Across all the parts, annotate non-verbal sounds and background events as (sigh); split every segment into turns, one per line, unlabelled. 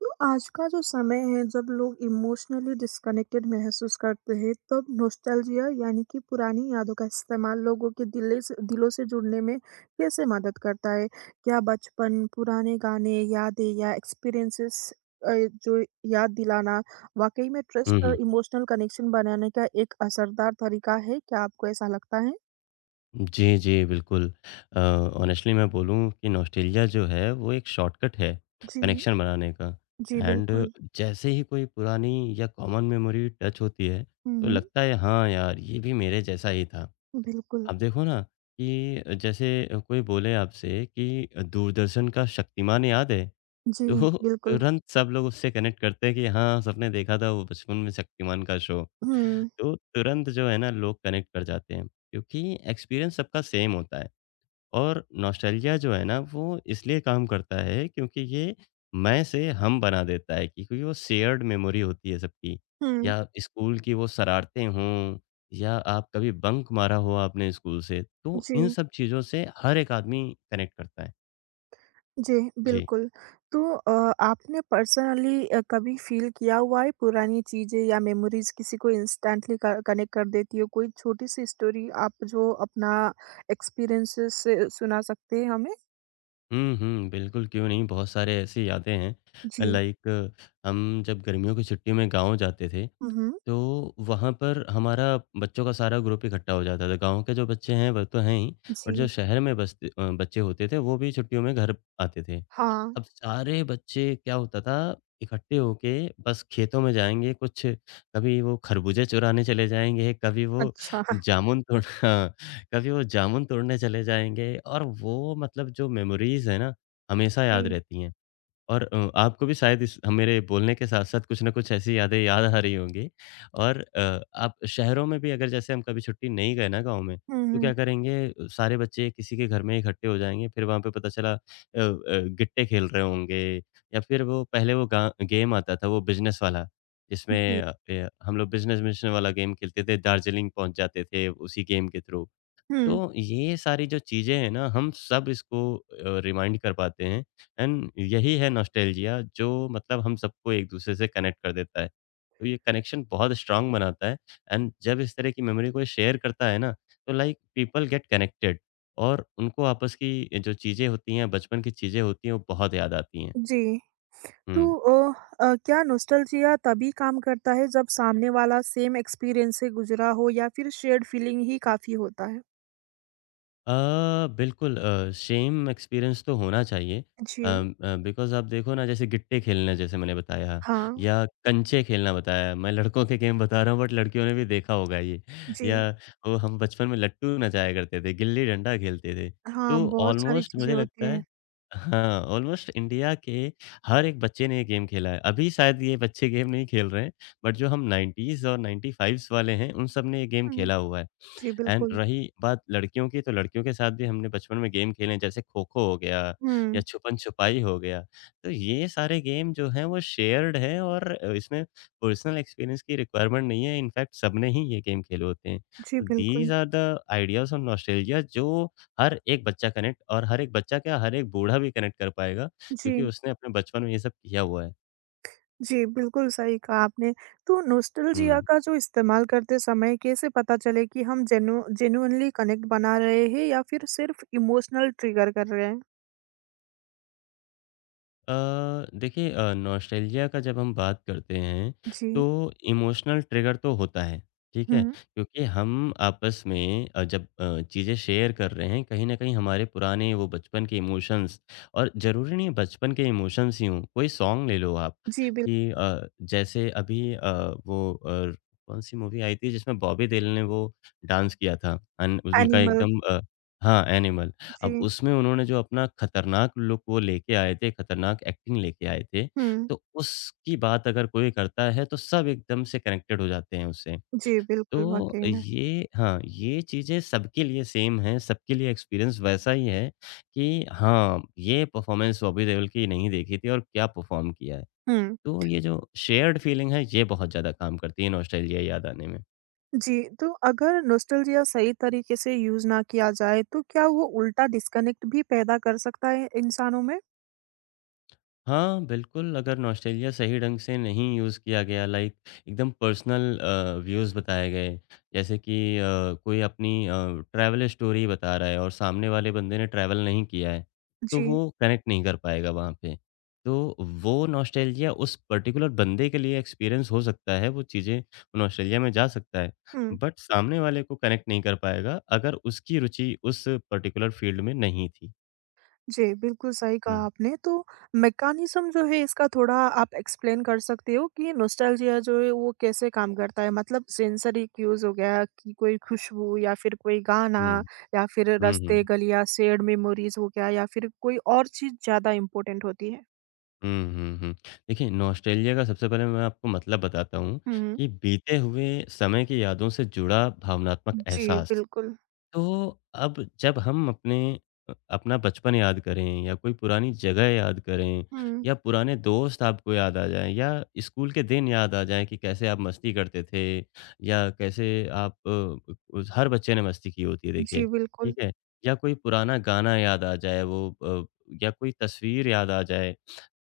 तो आज का जो समय है जब लोग इमोशनली डिस्कनेक्टेड महसूस करते हैं तब नॉस्टैल्जिया यानी कि पुरानी यादों का इस्तेमाल लोगों के दिले से दिलों से जुड़ने में कैसे मदद करता है? क्या बचपन, पुराने गाने, यादें या एक्सपीरियंसेस जो याद दिलाना, वाकई में
हुँ,
ट्रस्ट और
हुँ।
इमोशनल कनेक्शन बनाने का एक असरदार तरीका है? क्या आपको ऐसा लगता है?
जी, जी, बिल्कुल। ऑनेस्टली मैं बोलूँ कि नॉस्टेल्जिया जो है, वो एक शॉर्टकट है
जी,
कनेक्शन बनाने का।
जी,
एंड
बिल्कुल।
जैसे ही कोई पुरानी या कॉमन मेमोरी टच होती है, तो
हम्म,
लगता है हाँ यार, ये भी मेरे जैसा ही था।
बिल्कुल।
आप देखो ना कि जैसे कोई बोले आपसे कि दूरदर्शन का शक्तिमान याद है? तो
जी,
(laughs)
बिल्कुल।
तुरंत सब लोग उससे कनेक्ट करते हैं कि हाँ, सबने देखा था वो बचपन में शक्तिमान का शो।
हम्म।
तो तुरंत जो है ना लोग कनेक्ट कर जाते हैं, क्योंकि एक्सपीरियंस सबका सेम होता है और नॉस्टैल्जिया जो है ना वो इसलिए काम करता है, क्योंकि ये मैं से हम बना देता है कि क्योंकि वो शेयर्ड मेमोरी होती है सबकी।
हम्म।
या स्कूल की वो शरारतें हों या आप कभी बंक मारा हो आपने स्कूल से, तो
जी,
इन सब चीज़ों से हर एक आदमी कनेक्ट करता है।
जी,
जी।
बिल्कुल। तो आपने पर्सनली कभी फ़ील किया हुआ है, पुरानी चीज़ें या मेमोरीज़ किसी को इंस्टेंटली क कनेक्ट कर देती हो? कोई छोटी-सी स्टोरी आप जो अपना एक्सपीरियंसेस से सुना सकते हैं हमें?
हुँ, हुँ, बिल्कुल क्यों नहीं, बहुत सारे ऐसी यादें हैं
जी।
लाइक हम जब गर्मियों की छुट्टी में गाँव जाते थे,
हुँ, हुँ।
तो वहाँ पर हमारा बच्चों का सारा ग्रुप इकट्ठा हो जाता था। गाँव के जो बच्चे हैं वो तो हैं ही, बट जो
जी।
शहर में बसते बच्चे होते थे वो भी छुट्टियों में घर आते थे।
हाँ,
अब सारे बच्चे क्या होता था, इकट्ठे होके बस खेतों में जाएँगे, कुछ कभी वो खरबूजे चुराने चले जाएँगे, कभी वो
अच्छा।
जामुन तोड़ (laughs) हाँ, कभी वो जामुन तोड़ने चले जाएँगे, और वो मतलब जो मेमोरीज़ है ना हमेशा याद
जी।
रहती हैं। और आपको भी शायद इस मेरे बोलने के साथ-साथ कुछ न कुछ ऐसी यादें याद आ रही होंगी। और आप शहरों में भी अगर, जैसे हम कभी छुट्टी नहीं गए ना गाँव में,
हुँ,
तो क्या
हुँ।
करेंगे, सारे बच्चे किसी के घर में इकट्ठे हो जाएँगे, फिर वहाँ पे पता चला गिट्टे खेल रहे होंगे, या फिर वो पहले वो गा गेम आता था वो बिज़नेस वाला, जिसमें
जी।
हम लोग बिज़नेस-विज़नेस वाला गेम खेलते थे, दार्जिलिंग पहुँच जाते थे उसी गेम के थ्रू।
हुँ,
तो ये सारी जो चीज़ें हैं ना, हम सब इसको रिमाइंड कर पाते हैं। एंड यही है नॉस्टैल्जिया जो मतलब हम सबको एक-दूसरे से कनेक्ट कर देता है। तो ये कनेक्शन बहुत स्ट्रॉन्ग बनाता है। एंड जब इस तरह की मेमोरी कोई शेयर करता है ना, तो लाइक पीपल गेट कनेक्टेड और उनको आपस की जो चीज़ें होती हैं, बचपन की चीज़ें होती हैं, वो बहुत याद आती हैं।
जी। तो
हुँ।
क्या नॉस्टैल्जिया तभी काम करता है जब सामने वाला सेम एक्सपीरियंस से गुज़रा हो, या फिर शेयर्ड फीलिंग ही काफ़ी होता है?
अ, बिल्कुल शेम एक्सपीरियंस तो होना चाहिए।
जी।
बिकॉज़ आप देखो ना, जैसे गिट्टे खेलना जैसे मैंने बताया
हाँ।
या कंचे खेलना बताया, मैं लड़कों के गेम बता रहा हूँ, बट लड़कियों ने भी देखा होगा ये। या
जी,
वो हम बचपन में लट्टू नचाया करते थे, गिल्ली-डंडा खेलते थे।
हाँ,
तो
बहुत सारी
ऑलमोस्ट
चीज़ें
मुझे
होती
लगता
हैं।
है हाँ, ऑलमोस्ट इंडिया के हर एक बच्चे ने ये गेम खेला है। अभी शायद ये बच्चे गेम नहीं खेल रहे हैं, बट जो हम 90s और 95s वाले हैं, उन सब ने ये गेम
हुँ,
खेला हुआ है।
जी,
एंड
बिल्कुल।
रही बात लड़कियों की, तो लड़कियों के साथ भी हमने बचपन में गेम खेले हैं, जैसे खो-खो हो गया या
हुँ,
छुपन-छुपाई हो गया। तो ये सारे गेम जो हैं, वो शेयर्ड हैं और इसमें पर्सनल एक्सपीरियंस की रिक्वायरमेंट नहीं है, इनफैक्ट सबने ही ये गेम खेले होते हैं।
जी,
तो
बिल्कुल।
These are the ideas on nostalgia जो हर एक बच्चा कनेक्ट, और हर एक बच्चा क्या, हर एक बूढ़ा भी कनेक्ट कर पाएगा, क्योंकि
जी,
उसने अपने बचपन में ये सब किया हुआ है।
जी, बिल्कुल सही कहा आपने। तो नॉस्टैल्जिया
हुँ।
का जो इस्तेमाल करते समय कैसे पता चले कि हम जेनुइनली कनेक्ट बना रहे हैं या फिर सिर्फ़ इमोशनल ट्रिगर कर रहे हैं?
अ, देखिए नॉस्टैल्जिया का जब हम बात करते हैं,
जी,
तो इमोशनल ट्रिगर तो होता है, ठीक है?
हुँ,
क्योंकि हम आपस में जब चीज़ें शेयर कर रहे हैं, कहीं न कहीं हमारे पुराने वो बचपन के इमोशंस। और ज़रूरी नहीं है बचपन के इमोशंस ही हों, कोई सॉन्ग ले लो आप
जी, बिल
कि जैसे अभी वो कौन-सी मूवी आई थी जिसमें बॉबी देओल ने वो डांस किया था? अन उनका
एनिमल।
एकदम, हाँ, एनिमल। अब
जी,
उसमें उन्होंने जो अपना खतरनाक लुक वो लेके आए थे, खतरनाक एक्टिंग लेके आए थे,
हुँ,
तो उसकी बात अगर कोई करता है, तो सब एकदम से कनेक्टेड हो जाते हैं उससे।
जी, बिल्कुल,
तो
वाक़ई में।
ये हाँ, ये चीज़ें सबके लिए सेम हैं, सबके लिए एक्सपीरियंस वैसा ही है कि हाँ, ये परफ़ॉर्मेंस बॉबी देओल की नहीं देखी थी और क्या परफ़ॉर्म किया है।
हुँ।
तो ये जो शेयर्ड फीलिंग है, ये बहुत ज़्यादा काम करती है नॉस्टैल्जिया याद आने में।
जी, तो अगर नॉस्टैल्जिया सही तरीके से यूज़ ना किया जाए, तो क्या वो उल्टा डिस्कनेक्ट भी पैदा कर सकता है इंसानों में?
हाँ, बिल्कुल, अगर नॉस्टैल्जिया सही ढंग से नहीं यूज़ किया गया, लाइक एकदम पर्सनल व्यूज़ बताए गए, जैसे कि कोई अपनी ट्रैवल स्टोरी बता रहा है और सामने वाले बंदे ने ट्रैवल नहीं किया है, तो
जी,
वो कनेक्ट नहीं कर पाएगा वहाँ पे। तो वो नॉस्टैल्जिया उस पर्टिकुलर बंदे के लिए एक्सपीरियंस हो सकता है, वो चीज़ें नॉस्टैल्जिया में जा सकता है,
हुँ।
बट सामने वाले को कनेक्ट नहीं कर पाएगा, अगर उसकी रुचि उस पर्टिकुलर फ़ील्ड में नहीं थी।
जी, बिल्कुल सही कहा
हुँ,
आपने। तो मैकेनिज़्म जो है इसका थोड़ा आप एक्सप्लेन कर सकते हो कि नॉस्टैल्जिया जो है वो कैसे काम करता है? मतलब सेंसरी क्यूज़ हो गया कि कोई खुशबू या फिर कोई गाना,
हुँ,
या फिर
हुँ,
रास्ते,
हुँ।
गलियाँ, शेयर्ड मेमोरीज़ हो गया, या फिर कोई और चीज़ ज़्यादा इम्पोर्टेंट होती है?
हुँ, हुँ, हुँ। देखिए, नॉस्टैल्जिया का सबसे पहले मैं आपको मतलब बताता हूँ
हुँ, हुँ।
कि बीते हुए समय की यादों से जुड़ा भावनात्मक
जी,
एहसास।
बिल्कुल।
तो अब जब हम अपना बचपन याद करें या कोई पुरानी जगह याद करें
हुँ,
या पुराने दोस्त आपको याद आ जाएँ या स्कूल के दिन याद आ जाएँ कि कैसे आप मस्ती करते थे या कैसे आप उस हर बच्चे ने मस्ती की होती है देखिए,
जी, बिल्कुल।
ठीक है? या कोई पुराना गाना याद आ जाए या कोई तस्वीर याद आ जाए,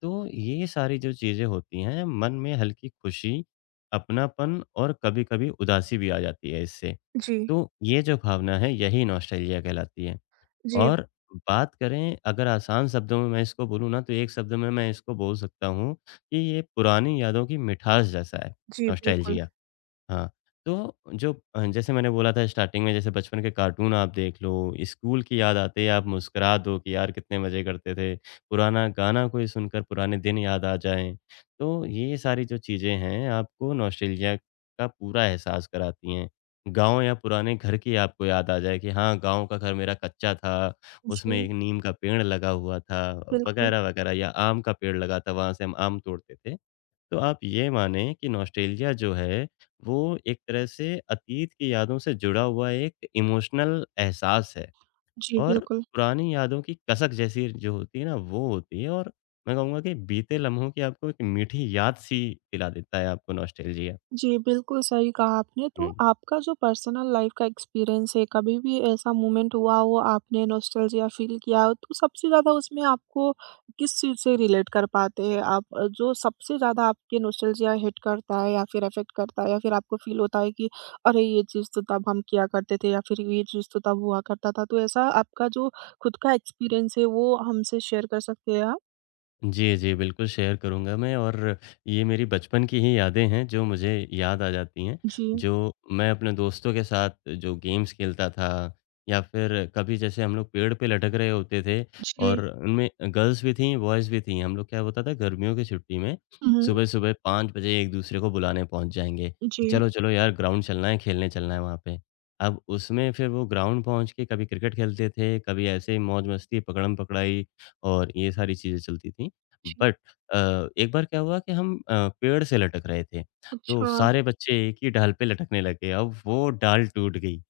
तो ये सारी जो चीज़ें होती हैं मन में हल्की खुशी, अपनापन और कभी-कभी उदासी भी आ जाती है इससे।
जी।
तो ये जो भावना है, यही नॉस्टैल्जिया कहलाती है।
जी,
और बात करें, अगर आसान शब्दों में मैं इसको बोलूँ ना, तो एक शब्द में मैं इसको बोल सकता हूँ कि ये पुरानी यादों की मिठास जैसा है,
जी, बिल्कुल।
नॉस्टैल्जिया। हाँ, तो जैसे मैंने बोला था स्टार्टिंग में, जैसे बचपन के कार्टून आप देख लो, स्कूल की याद आते ही आप मुस्कुरा दो कि यार कितने मज़े करते थे। पुराना गाना कोई सुनकर पुराने दिन याद आ जाएँ। तो ये सारी जो चीज़ें हैं आपको नॉस्टेल्जिया का पूरा एहसास कराती हैं। गाँव या पुराने घर की आपको याद आ जाए कि हाँ, गाँव का घर मेरा कच्चा था, उसमें
जी,
एक नीम का पेड़ लगा हुआ था
बिल्कुल।
वग़ैरह-वग़ैरह, या आम का पेड़ लगा था, वहाँ से हम आम तोड़ते थे। तो आप ये माने कि नॉस्टैल्जिया जो है, वो एक तरह से अतीत की यादों से जुड़ा हुआ एक इमोशनल एहसास है
जी,
और
बिल्कुल।
पुरानी यादों की कसक जैसी जो होती है ना, वो होती है। और मैं कहूँगा कि बीते लम्हों की आपको एक मीठी याद-सी दिला देता है आपको नॉस्टैल्जिया।
जी, बिल्कुल सही कहा आपने। तो
हुँ।
आपका जो पर्सनल लाइफ़ का एक्सपीरियंस है, कभी भी ऐसा मोमेंट हुआ हो आपने नॉस्टैल्जिया फ़ील किया हो, तो सबसे ज़्यादा उसमें आपको किस चीज़ से रिलेट कर पाते हैं आप? जो सबसे ज़्यादा आपके नॉस्टैल्जिया हिट करता है या फिर अफ़ेक्ट करता है, या फिर आपको फ़ील होता है कि अरे! ये चीज़ तो तब हम किया करते थे, या फिर ये चीज़ तो तब हुआ करता था। तो ऐसा आपका जो खुद का एक्सपीरियंस है वो हमसे शेयर कर सकते हैं आप?
जी, जी। बिल्कुल शेयर करूँगा मैं, और ये मेरी बचपन की ही यादें हैं जो मुझे याद आ जाती हैं।
जी।
जो मैं अपने दोस्तों के साथ जो गेम्स खेलता था या फिर कभी जैसे हम लोग पेड़ पे लटक रहे होते थे
जी।
और उनमें गर्ल्स भी थीं, बॉयज़ भी थीं। हम लोग क्या होता था, गर्मियों की छुट्टी में
हुँ।
सुबह-सुबह 5 बजे एक-दूसरे को बुलाने पहुँच जाएँगे।
जी।
चलो, चलो यार, ग्राउंड चलना है, खेलने चलना है वहाँ पे। अब उसमें फिर वो ग्राउंड पहुँच के कभी क्रिकेट खेलते थे, कभी ऐसे ही मौज-मस्ती, पकड़म-पकड़ाई, और ये सारी चीज़ें चलती थीं।
जी।
बट अ, एक बार क्या हुआ कि हम पेड़ से लटक रहे थे, तो
अच्छा,
सारे बच्चे एक ही डाल पे लटकने लगे, अब वो डाल टूट गई।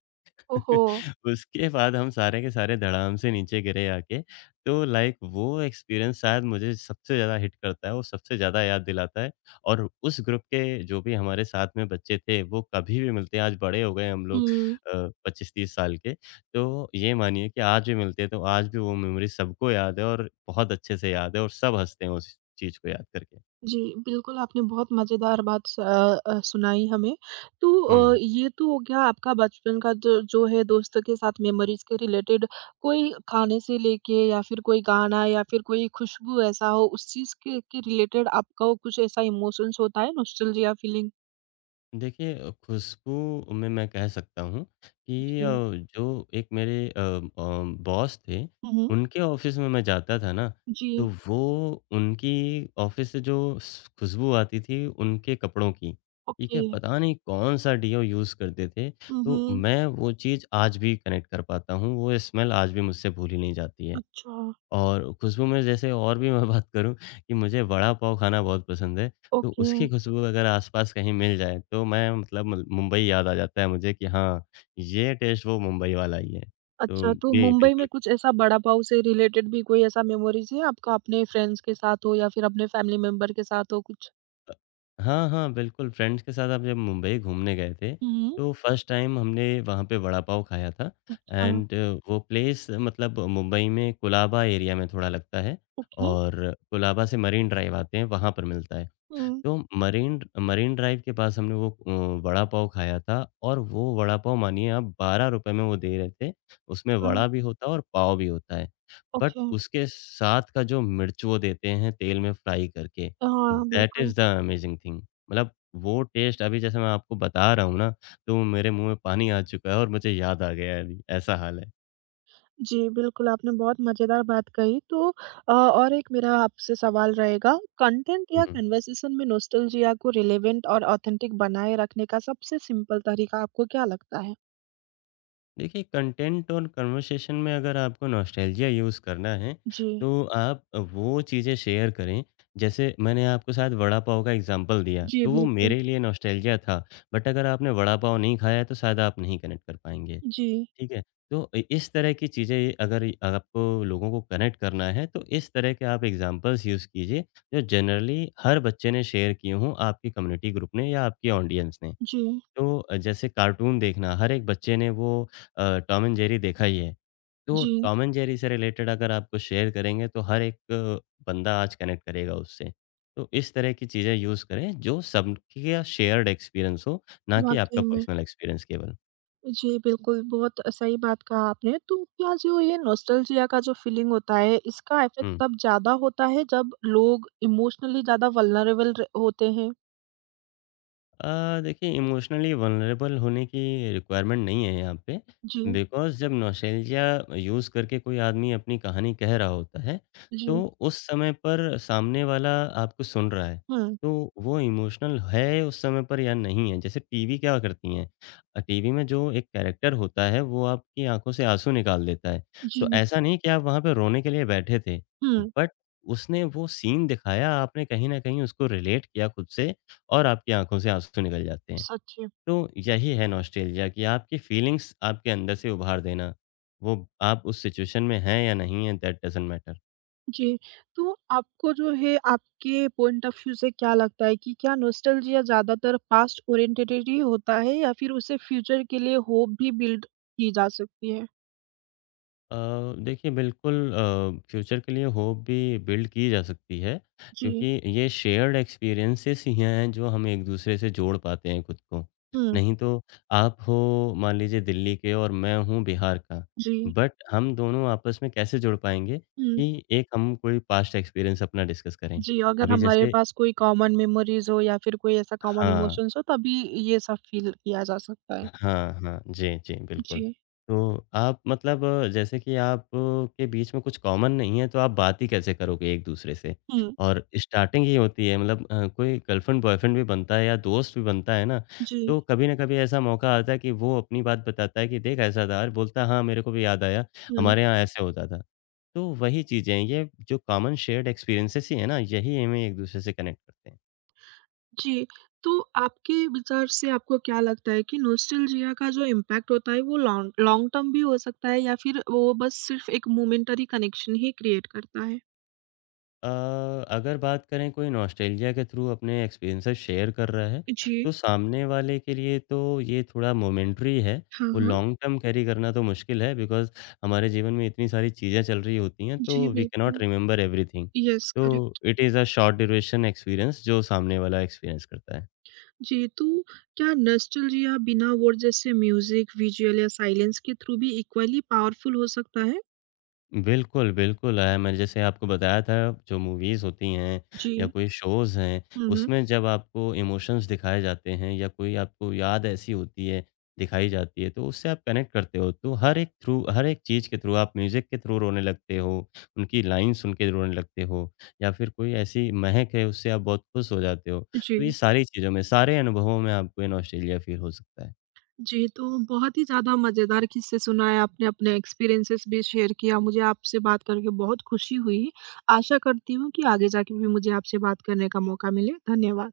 ओहो!
(laughs) उसके बाद हम सारे के सारे धड़ाम से नीचे गिरे आके। तो लाइक वो एक्सपीरियंस शायद मुझे सबसे ज़्यादा हिट करता है, वो सबसे ज़्यादा याद दिलाता है। और उस ग्रुप के जो भी हमारे साथ में बच्चे थे, वो कभी भी मिलते हैं, आज बड़े हो गए हम लोग
हुँ,
अ, 25-30 साल के। तो ये मानिए कि आज भी मिलते हैं, तो आज भी वो मेमोरी सबको याद है और बहुत अच्छे से याद है और सब हँसते हैं उस चीज़ को याद करके।
जी, बिल्कुल आपने बहुत मज़ेदार बात सुनाई हमें। तो
हुँ।
ये तो हो गया आपका बचपन का जो जो है दोस्तों के साथ मेमोरीज़ के रिलेटेड, कोई खाने से लेके या फिर कोई गाना या फिर कोई खुशबू ऐसा हो उस चीज़ के रिलेटेड आपका वो कुछ ऐसा इमोशंस होता है नॉस्टैल्जिया फीलिंग?
देखिए खुशबू में मैं कह सकता हूँ कि
जी।
जो एक मेरे बॉस थे,
हुँ, हुँ।
उनके ऑफ़िस में मैं जाता था ना, तो
जी,
वो उनकी ऑफ़िस से जो स खुशबू आती थी उनके कपड़ों की, ठीक
ओके।
है? पता नहीं कौन-सा डीओ यूज़ करते थे,
हुँ,
तो
हुँ।
मैं वो चीज़ आज भी कनेक्ट कर पाता हूँ, वो स्मेल आज भी मुझसे भूली नहीं जाती है।
अच्छा,
और खुशबू में जैसे और भी मैं बात करूँ कि मुझे वड़ा पाव खाना बहुत पसंद है, तो
ओके।
उसकी खुशबू अगर आस-पास कहीं मिल जाए, तो मैं मतलब मल मुंबई याद आ जाता है मुझे कि हाँ, ये टेस्ट वो मुंबई वाला ही है। तो
अच्छा, तो
जी,
मुंबई
बिल्कुल।
में कुछ ऐसा बड़ा पाव से रिलेटेड भी कोई ऐसा मेमोरीज़ है आपका, अपने फ्रेंड्स के साथ हो या फिर अपने फैमिली मेंबर के साथ हो कुछ?
अ, हाँ, हाँ, बिल्कुल फ्रेंड्स के साथ आप जब मुंबई घूमने गए थे,
हुँ,
तो फर्स्ट टाइम हमने वहाँ पे वड़ा पाव खाया था
अच्छा,
एंड वो प्लेस मतलब मुंबई में कुलाबा एरिया में थोड़ा लगता है
ओके।
और कुलाबा से मरीन ड्राइव आते हैं, वहाँ पर मिलता है।
हुँ,
तो मरीन मरीन ड्राइव के पास हमने वो वड़ा पाव खाया था और वो वड़ा पाव मानिए आप ₹12 में वो दे रहे थे। उसमें
अच्छा,
वड़ा भी होता है और पाव भी होता है। But
okay.
उसके साथ का जो मिर्च वो देते हैं तेल में फ्राई करके,
हाँ,
दैट
बिल्कुल।
Is the amazing thing. मतलब वो टेस्ट अभी जैसे मैं आपको बता रहा हूँ ना, तो मेरे मुँह में पानी आ चुका है और मुझे याद आ गया है अभी, ऐसा हाल है।
जी, बिल्कुल आपने बहुत मज़ेदार बात कही। तो और एक मेरा आपसे सवाल रहेगा, कंटेंट
हुँ,
या
हुँ।
कन्वर्सेशन में नॉस्टैल्जिया को रिलेवेंट और ऑथेंटिक बनाए रखने का सबसे सिंपल तरीका आपको क्या लगता है?
देखिए कंटेंट और कन्वर्सेशन में अगर आपको नॉस्टैल्जिया यूज़ करना है,
जी।
तो आप वो चीज़ें शेयर करें, जैसे मैंने आपके साथ वड़ा पाव का एग्ज़ाम्पल दिया,
जी,
तो वो
बिल्कुल।
मेरे लिए नॉस्टैल्जिया था, बट अगर आपने वड़ा पाव नहीं खाया है, तो शायद आप नहीं कनेक्ट कर पाएँगे,
जी,
ठीक है? तो इ इस तरह की चीज़ें अगर आपको लोगों को कनेक्ट करना है, तो इस तरह के आप एग्ज़ाम्पल्स यूज़ कीजिए, जो जनरली हर बच्चे ने शेयर किए हों आपकी कम्युनिटी ग्रुप ने या आपकी ऑडियंस ने।
जी,
तो जैसे कार्टून देखना, हर एक बच्चे ने वो टॉम एंड जेरी देखा ही है। तो
जी,
टॉम एंड जेरी से रिलेटेड अगर आप कुछ शेयर करेंगे, तो हर एक बंदा आज कनेक्ट करेगा उससे। तो इस तरह की चीज़ें यूज़ करें, जो सबका शेयर्ड एक्सपीरियंस हो, ना कि आपका
वाक़ई में।
पर्सनल एक्सपीरियंस केवल।
जी, बिल्कुल, बहुत सही बात कहा आपने। तो क्या जो ये नॉस्टैल्जिया का जो फ़ीलिंग होता है, इसका इफ़ेक्ट
हुँ।
तब ज़्यादा होता है जब लोग इमोशनली ज़्यादा वल्नरेबल र होते हैं?
देखिए इमोशनली वल्नरेबल होने की रिक्वायरमेंट नहीं है यहाँ पे,
जी,
बिकॉज़ जब नॉस्टैल्जिया यूज़ करके कोई आदमी अपनी कहानी कह रहा होता है, तो
जी।
उस समय पर सामने वाला आपको सुन रहा है,
हुँ,
तो वो इमोशनल है उस समय पर या नहीं है। जैसे टीवी क्या करती हैं टीवी में जो एक कैरेक्टर होता है, वो आपकी आँखों से आँसू निकाल देता है। तो
जी,
ऐसा नहीं कि आप वहाँ पे रोने के लिए बैठे थे,
हुँ,
बट उसने वो सीन दिखाया, आपने कहीं न कहीं उसको रिलेट किया खुद से और आपकी आँखों से आँसू निकल जाते हैं।
सच है।
तो यही है नॉस्टैल्जिया कि आपकी फीलिंग्स आपके अंदर से उभार देना। वो आप उस सिचुएशन में हैं या नहीं हैं दैट डज़न्ट मैटर।
जी, तो आपको जो है आपके पॉइंट ऑफ़ व्यू से क्या लगता है कि क्या नॉस्टैल्जिया ज़्यादातर पास्ट ओरिएंटेटेड ही होता है, या फिर उसे फ्यूचर के लिए होप भी बिल्ड की जा सकती है?
अ, देखिए बिल्कुल फ्यूचर के लिए होप भी बिल्ड की जा सकती है
जी,
क्योंकि ये शेयर्ड एक्सपीरियंसेस ही हैं जो हम एक दूसरे से जोड़ पाते हैं खुद को।
हुँ,
नहीं तो आप हो मान लीजिए दिल्ली के और मैं हूँ बिहार का,
जी,
बट हम दोनों आपस में कैसे जुड़ पाएँगे
हुँ।
कि एक हम कोई पास्ट एक्सपीरियंस अपना डिस्कस करें।
जी, अगर
अभी
हमारे
जैसे
पास कोई कॉमन मेमोरीज़ हो या फिर कोई ऐसा कॉमन
हाँ।
इमोशंस हो, तभी ये सब फ़ील किया जा सकता है।
हाँ, हाँ। जी, जी, बिल्कुल।
जी।
तो आप मतलब जैसे कि आप के बीच में कुछ कॉमन नहीं है, तो आप बात ही कैसे करोगे एक-दूसरे से?
हुँ,
और स्टार्टिंग ही होती है मतलब कोई गर्लफ्रेंड बॉयफ्रेंड भी बनता है या दोस्त भी बनता है ना,
जी,
तो कभी न कभी ऐसा मौका आता है कि वो अपनी बात बताता है कि देख ऐसा था और बोलता है हाँ, मेरे को भी याद आया,
हुँ,
हमारे यहाँ ऐसे होता था। तो वही चीज़ें हैं, ये जो कॉमन शेयर्ड एक्सपीरियंसेस ही है ना, यही हमें एक-दूसरे से कनेक्ट करते हैं।
जी। तो आपके विचार से आपको क्या लगता है कि नॉस्टैल्जिया का जो इम्पैक्ट होता है, वो लॉन्ग लॉन्ग टर्म भी हो सकता है, या फिर वो बस सिर्फ़ एक मोमेंटरी कनेक्शन ही क्रिएट करता है?
अ, अगर बात करें कोई नॉस्टैल्जिया के थ्रू अपने एक्सपीरियंसेस शेयर कर रहा है,
जी।
तो सामने वाले के लिए तो ये थोड़ा मोमेंटरी है।
हाँ,
वो
हाँ।
लॉन्ग टर्म कैरी करना तो मुश्किल है बिकॉज़ हमारे जीवन में इतनी सारी चीज़ें चल रही होती हैं,
जी,
तो वी कैन नॉट
बिल्कुल।
Remember everything.
यस,
तो
correct.
It is a short duration experience जो सामने वाला एक्सपीरियंस करता है।
जी, तो क्या नॉस्टैल्जिया बिना वर्ड, जैसे म्यूज़िक, विज़ुअल या साइलेंस के थ्रू भी इक्वली पावरफुल हो सकता है?
बिल्कुल, बिल्कुल आया। मैंने जैसे आपको बताया था जो मूवीज़ होती हैं या
जी।
कोई शोज़ हैं,
हुँ, हुँ।
उसमें जब आपको इमोशंस दिखाए जाते हैं या कोई आपको याद ऐसी होती है, दिखाई जाती है, तो उससे आप कनेक्ट करते हो। तो हर एक चीज़ के थ्रू आप म्यूज़िक के थ्रू रोने लगते हो, उनकी लाइन सुन के रोने लगते हो या फिर कोई ऐसी महक है उससे आप बहुत खुश हो जाते हो। तो ये
जी।
सारी चीज़ों में, सारे अनुभवों में आपको ये नॉस्टेल्जिया फ़ील हो सकता है।
जी, तो बहुत ही ज़्यादा मज़ेदार किस्से सुनाए आपने, अपने एक्सपीरियंसेस भी शेयर किया। मुझे आपसे बात करके बहुत खुशी हुई। आशा करती हूँ कि आगे जाके भी मुझे आपसे बात करने का मौका मिले। धन्यवाद।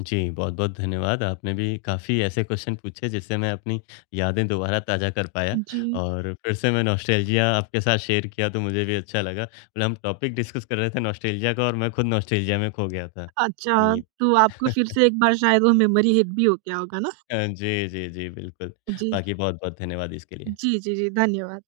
जी, बहुत-बहुत धन्यवाद। आपने भी काफ़ी ऐसे क्वेश्चन पूछे जिससे मैं अपनी यादें दोबारा ताज़ा कर पाया
जी।
और फिर से मैं नॉस्टैल्जिया आपके साथ शेयर किया तो मुझे भी अच्छा लगा। मतलब हम टॉपिक डिस्कस कर रहे थे नॉस्टैल्जिया का और मैं खुद नॉस्टैल्जिया में खो गया था।
अच्छा,
जी।
तो आपको फिर
(laughs)
से एक बार शायद वो मेमोरी हिट भी हो गया होगा ना?
जी, जी, जी, बिल्कुल।
जी।
बाकी बहुत-बहुत धन्यवाद इसके लिए।
जी, जी, जी। धन्यवाद।